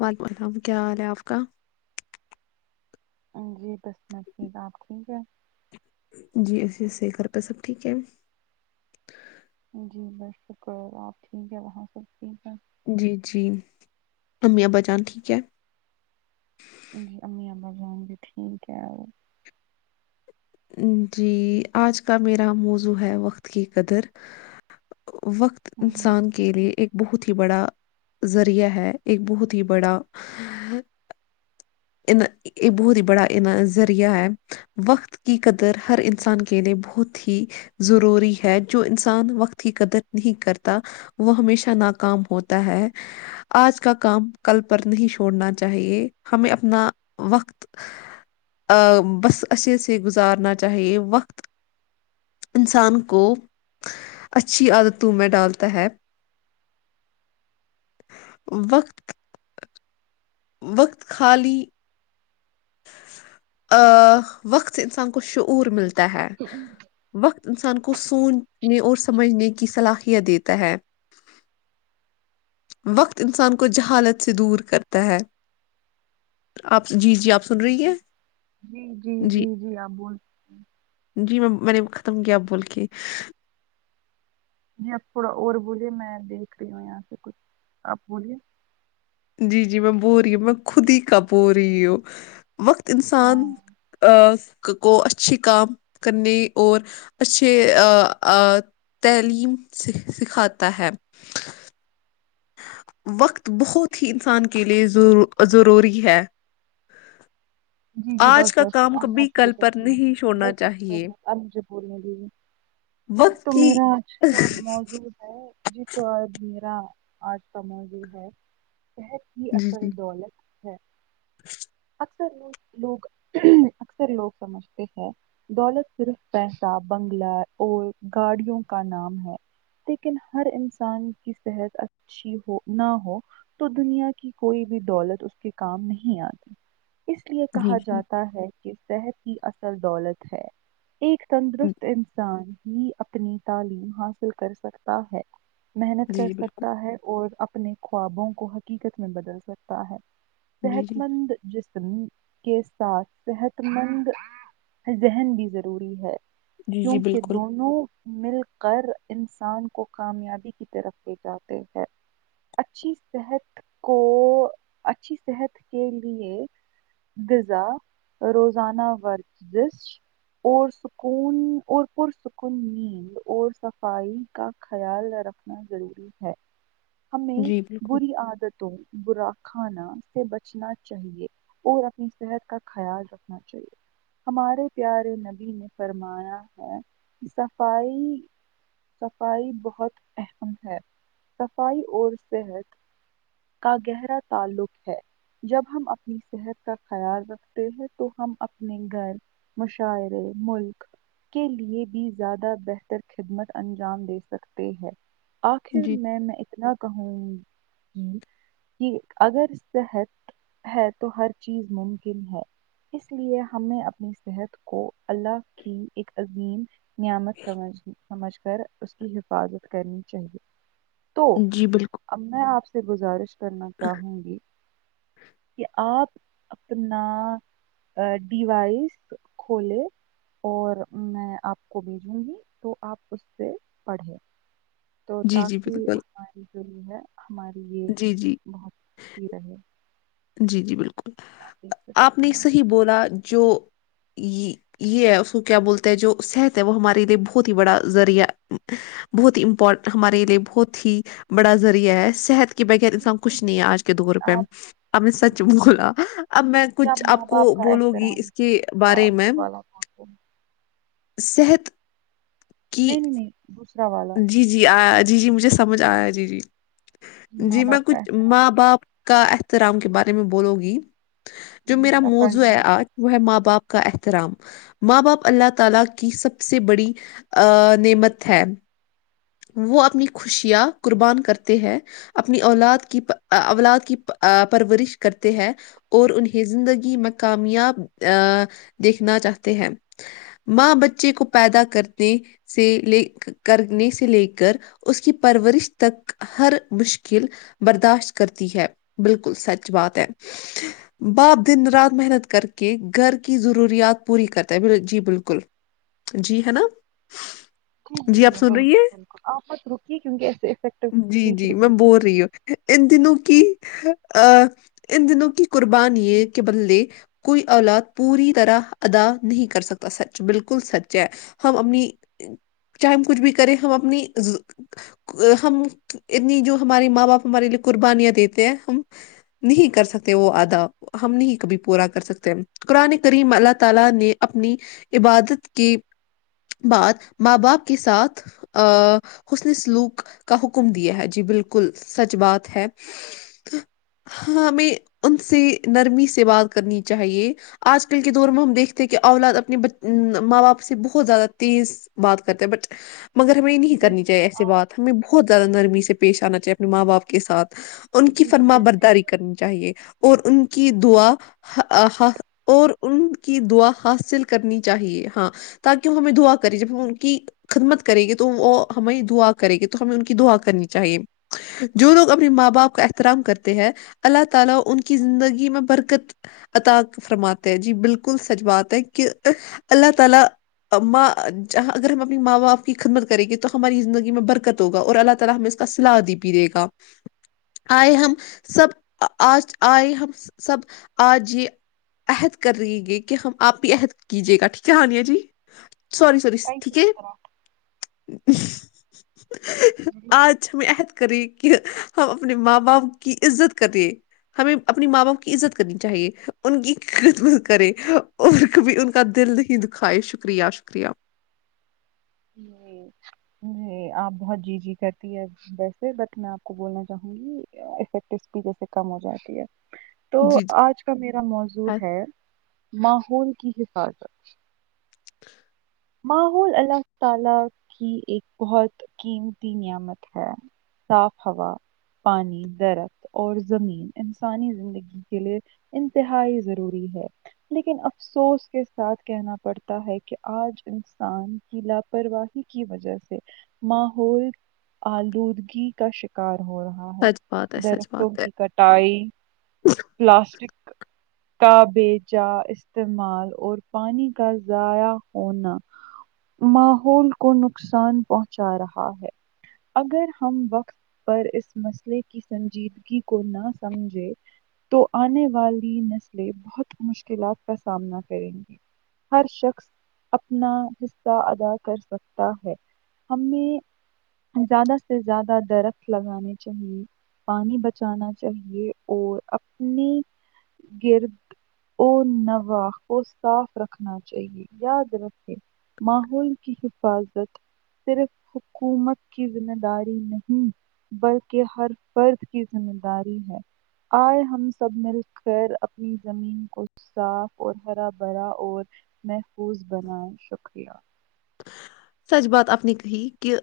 وعلیکم السلام کیا حال ہے آپ کا جی اپ ٹھیک ہے جی ایے سے گھر پہ سب ٹھیک ہے جی بس شکر ہے آپ ٹھیک ہے وہاں سکتی ہے جی جی امی ابا جان ٹھیک ہے جی امی اباازان بھی ٹھیک ہے جی آج کا میرا موضوع ہے وقت کی قدر وقت ہمم انسان کے لیے ایک بہت ہی بڑا ذریعہ ہے ایک بہت ہی بڑا یہ بہت ہی بڑا ذریعہ ہے وقت کی قدر ہر انسان کے لیے بہت ہی ضروری ہے جو انسان وقت کی قدر نہیں کرتا وہ ہمیشہ ناکام ہوتا ہے آج کا کام کل پر نہیں چھوڑنا چاہیے ہمیں اپنا وقت بس اچھے سے گزارنا چاہیے وقت انسان کو اچھی عادتوں میں ڈالتا ہے وقت وقت خالی ا وقت سے انسان کو شعور ملتا ہے وقت انسان کو سوچنے اور سمجھنے کی کی صلاحیت دیتا ہے وقت انسان کو جہالت سے دور کرتا ہے آپ جی جی آپ سن ج رہی ہے جی جی جی جی آپ بول جی میں میں نے ختم کیا بول کے ج آپ تھوڑا اور بولیے میں دیکھ رہی ہوں یہاں سے کچھ آپ بولیے جی جی میں بو رہی ہوں میں خود ہی کا بو رہی ہوں وقت انسان ہاں کو اچھے کام کرنے اور اچھے تعلیم سکھاتا ہے وقت بہت ہی انسان کے لیے ضروری ہے جی جی بس آج ب کا بت کام کبھی کل ہ پر نہیں ب چھوڑنا چاہیے مجھے بولنے جی وقت تو کی میرا آج کا موضو ہے جی تو آ ہاں اج کا موضوع ہے جی [unintelligible] [unintelligible] [inaudible] لوگ اکثر لوگ سمجھتے ہیں دولت صرف پیسہ بنگلہ اور گاڑیوں کا نام ہے لیکن ہر انسان کی صحت اچھی ہو نہ ہو تو دنیا کی کوئی بھی دولت اس کے کام نہیں آتی اس لیے کہا جی جی جی جاتا ہے کہ صحت کی اصل دولت ہے ایک تندرست انسان ہی اپنی تعلیم حاصل کر سکتا ہے محنت کر جی بالکل سکتا ہے اور اپ اپنے خوابوں کو حقیقت میں بدل سکتا ہے جی جی [unintelligible] [unintelligible] کے ساتھ صحت مند ذہن بھی ضروری ہے جی جی کیونکہ بالکل دونوں مل کر انسان کو کامیابی کی طرف لے جاتے ہے اچھی صحت کو اچھی صحت کے لیے غذا روزانہ ورزش اور سکون اور پرسکون نیند اور صفائی کا خیال رکھنا ضروری ہے ہمیں جی بالکل بری عادتوں برا کھانا سے بچنا چاہیے اور اپنی صحت کا خیال رکھنا چاہیے ہمارے پیارے نبی نے فرمایا ہے صفائی صفائی بہت اہم ہے صفائی اور صحت کا گہرا تعلق ہے جب ہم اپنی صحت کا خیال رکھتے ہیں تو ہم اپنے گھر مشاعرے ملک کے لیے بھی زیادہ بہتر خدمت انجام دے سکتے ہیں آخر جی میں میں اتنا کہوں جی اگر صحت ہے تو ہر چیز ممکن ہے اس لیے ہم نے اپنی صحت کو اللہ کی ایک عظیم نعمت سمجھنی سمجھ کر اس کی حفاظت کرنی چاہیے تو جی بالکل اب میں آپ سے گزارش کرنا چاہوں گی کہ آپ اپنا ڈیوائس کھولے اور میں آپ کو بھیجوں گی تو آپ اس سے پڑھیں تو جی جی تاکہ بالکل ہماری ہوئے ہے ہمارے لیے جی جی بہت ہی رہے جی جی بالکل آپ دیکھ آپ سکتی نے صحیح بولا جو یہ ہے اس کو کیا بولتے ہیں جو صحت ہے وہ ہمارے لیے بہت ہی بڑا ذریعہ بہت ہی امپورٹن ہمارے لیے بہت ہی بڑا ذریعہ ہے صحت کہ بغیر ایسام ہیں کچھ نہیں ہے آج کے دور پہ آپ آپ نے سچ بولا اب میں کہ کچھ ماں آپ کو باپ کا بولوں گی احترام اس کے بارے میں باپ والا بول دو، صحت کی نہیں نہیں والا جی جی اج جی جی مجھے سمجھ آیا جی جی جی ماں میں باپ کا کچھ احترام ماں باپ کا احترام کے بارے میں بولو گی جو جی میرا جی آپ موضوع ہے کنٹینیو بول آج وہ ہے ماں باپ کا احترام ماں باپ اللہ تعالی کی سب سے بڑی ا نعمت ہے وہ اپنی خوشیاں قربان کرتے ہیں اپنی اولاد کی اولاد کی پرورش کرتے ہیں اور انہیں زندگی میں کامیاب دیکھنا چاہتے ہیں ماں بچے کو پیدا کرنے سے لے کرنے سے لے کر اس کی پرورش تک ہر مشکل برداشت کرتی ہے بالکل سچ بات ہے باپ دن رات محنت کر کے گھر کی ضروریات پوری کرتا ہے جی بالکل جی ہے نا جی آپ سن رہی [inaudible] آفت رکی کیونکہ ایے افیکٹو ہے جی اسپیچ جی رک میں بول جاتی ہے رہی ہوں ان کی ان دنوں کی قربانی کے بدلے کوئی اولاد پوری طرح ادا نہیں کر سکتا سچ بالکل سچ ہے ہم اپنی چاہے ہم کچھ بھی کریں ہم اپ ہم اتنی جو ہماری ماں باپ ہمارے لیے قربانیاں دیتے ہیں ہم نہیں کر سکتے وہ ادا ہم نہیں کبھی پورا کر سکتے قرآن کریم اللہ تعالی نے اپنی عبادت کے بعد ماں باپ کے ساتھ ا حسن سلوک کا حکم دیا ہے جی بالکل سچ بات ہے ہاں ہمیں ان سے نرمی سے بات کرنی چاہیے آج کل کے دور میں ہم دیکھتے کہ اولاد اپنے ماں باپ سے بہت زیادہ تیز بات کرتے ہیں بٹ مگر ہمیں نہیں کرنی جیسے چاہیے کہ ایسے آپ بات ہمیں بہت زیادہ نرمی سے پیش آنا چاہی اپ ماں باپ کےاتھ ان کی جی جی فرما جیسے کہ برداری کرنی چاہیے اور ان کی دعا اور ان کی دعا حاصل کرنی چاہیے ہاں تاکہ وہ ہمیں دعا کرے جب ہم ان کی خدمت [inaudible] [inaudible] سور سور کئی ٹھیک کس ہے طرح کی جی [inaudible] آج چ میں عت کرے کہ ہم اپنے ماں باپ کی عزت کرے ہمیں اپنے ماں باپ کی عزت کرنی چاہیے ان کی خدمت کرے اور کبھی ان کا دل نہیں دکھائے شکریہ شکریہ ج جی آپ بہت جی جی کرتی ہے ویسے بٹ میں آپ کو بولنا چاہوں گی افیکٹ اسپیک سے کم ہو جاتی ہے تو جی جی آج کا میرا موضوع ہے ماہ ہو کی حفاظت ماحول اللہ تعالی کی ایک بہت قیمتی نعمت ہے صاف ہوا پانی درخت اور زمین انسانی زندگی کے لیے انتہائی ضروری ہے لیکن افسوس کے ساتھ کہنا پڑتا ہے کہ آج انسان کی لاپرواہی کی وجہ سے ماحول آلودگی کا شکار ہو رہا ہے سچ بات ہے سچ درختوں بات ہے کی کٹائی پلاسٹک تبےچا استعمال اور پانی کا ضائع ہونا ماحول کو نقصان پہنچا رہا ہے اگر ہم وقت پر اس مسئلے کی سنجیدگی کو نہ سمجھے تو آنے والی نسلیں بہت مشکلات کا سامنا کریں گی ہر شخص اپنا حصہ ادا کر سکتا ہے ہمیں زیادہ سے زیادہ درخت لگانے چاہیے پانی بچانا چاہیے اور اپنی گرد اور نواح کو صاف رکھنا چاہیے یا درخت ماحول کی حفاظت صرف حکومت کی ذمہ داری نہیں بلکہ ہر فرد کی ذمہ داری ہے آئے ہم سب مل کر اپنی زمین کو صاف اور ہرا بھرا اور پوز بنائے شکریہ سچ بات آپ نے کہی کہ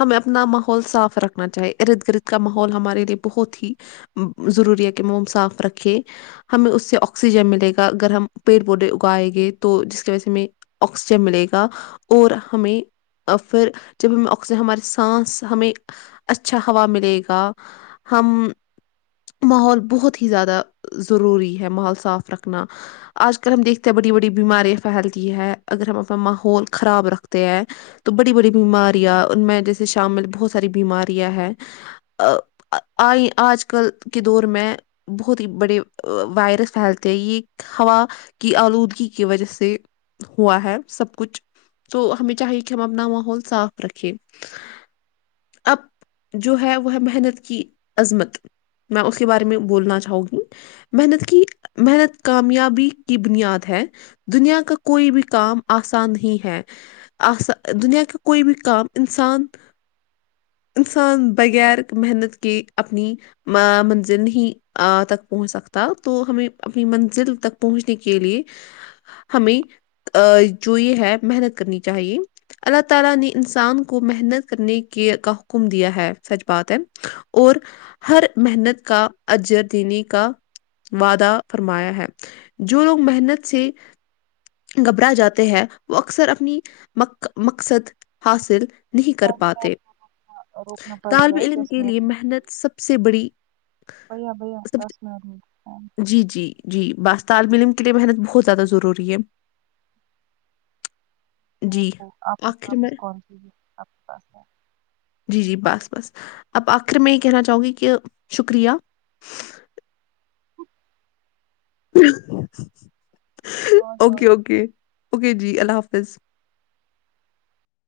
ہمیں اپنا ماحول صاف رکھنا چاہیے ارد گرد کا ماحول ہمارے لیے بہت ہی ضروری ہے کہ ہم صاف رکھے ہمیں اس سے آکسیجن ملے گا اگر ہم پیڑ پودے اگائےیں گے تو جس کی وجہ سے ہمیں آکسیجن ملے گا اور ہمیں پھر جب ہمیں آکسیجن ہماری سانس ہمیں اچھا ہوا ملے گا ہم ماحول بہت ہی زیادہ ضروری ہے ماحول صاف رکھنا آج کل ہم دیکھتے ہیں بڑی بڑی بیماریاں پھیلتی ہے اگر ہم اپنا ماحول خراب رکھ تو بڑی بڑی بیماریاں ان میں جیسے شام میں بہت ساری بیماریاں ہے آج کل کے دور میں بہت ہی بڑے وائرس پھیلتے ہیں یہ ہوا کی آلودگی کی وجہ سے ہوا ہے سب کچھ تو ہمیں چاہیے کہ ہم اپنا ماحول صاف رکھے اب جو ہے وہ ہے محنت کی عظمت میں اس کے بارے میں بولنا چاہوں گی محنت کی محنت کامیابی کی بنیاد ہے دنیا کا کوئی بھی کام آسان نہیں ہے دنیا کا کوئی بھی کام انسان انسان بغیر محنت کے اپنی منزل نہیں تک پہنچ سکتا تو ہمیں اپنی منزل تک پہنچنے کے لیے ہمیں جو یہ ہے محنت [inaudible] اپنی م مقصد حاصل نہیں کر سوری میں پاتے اپنا روکنا پڑ طالب رہا ہے، علم دس کے منٹ لیے ہو چکے محنت سب سے بڑی ہیں۔ بھیا بھیا، سب دس منٹ ہو چکے ہیں، جی جی جی بات تالمی علم کے لیے محنت بہت زیادہ ضروری ہے جی آپ کو آپس آخر میں واپس کال کیجیے آپ کے پاس ہے۔ جی جی بس بس اب آخر میں یہ کہنا چاہوں گی کہ شکریہ ہاں [inaudible] جو اوکے اوکے اوکے جی اللہ حافظ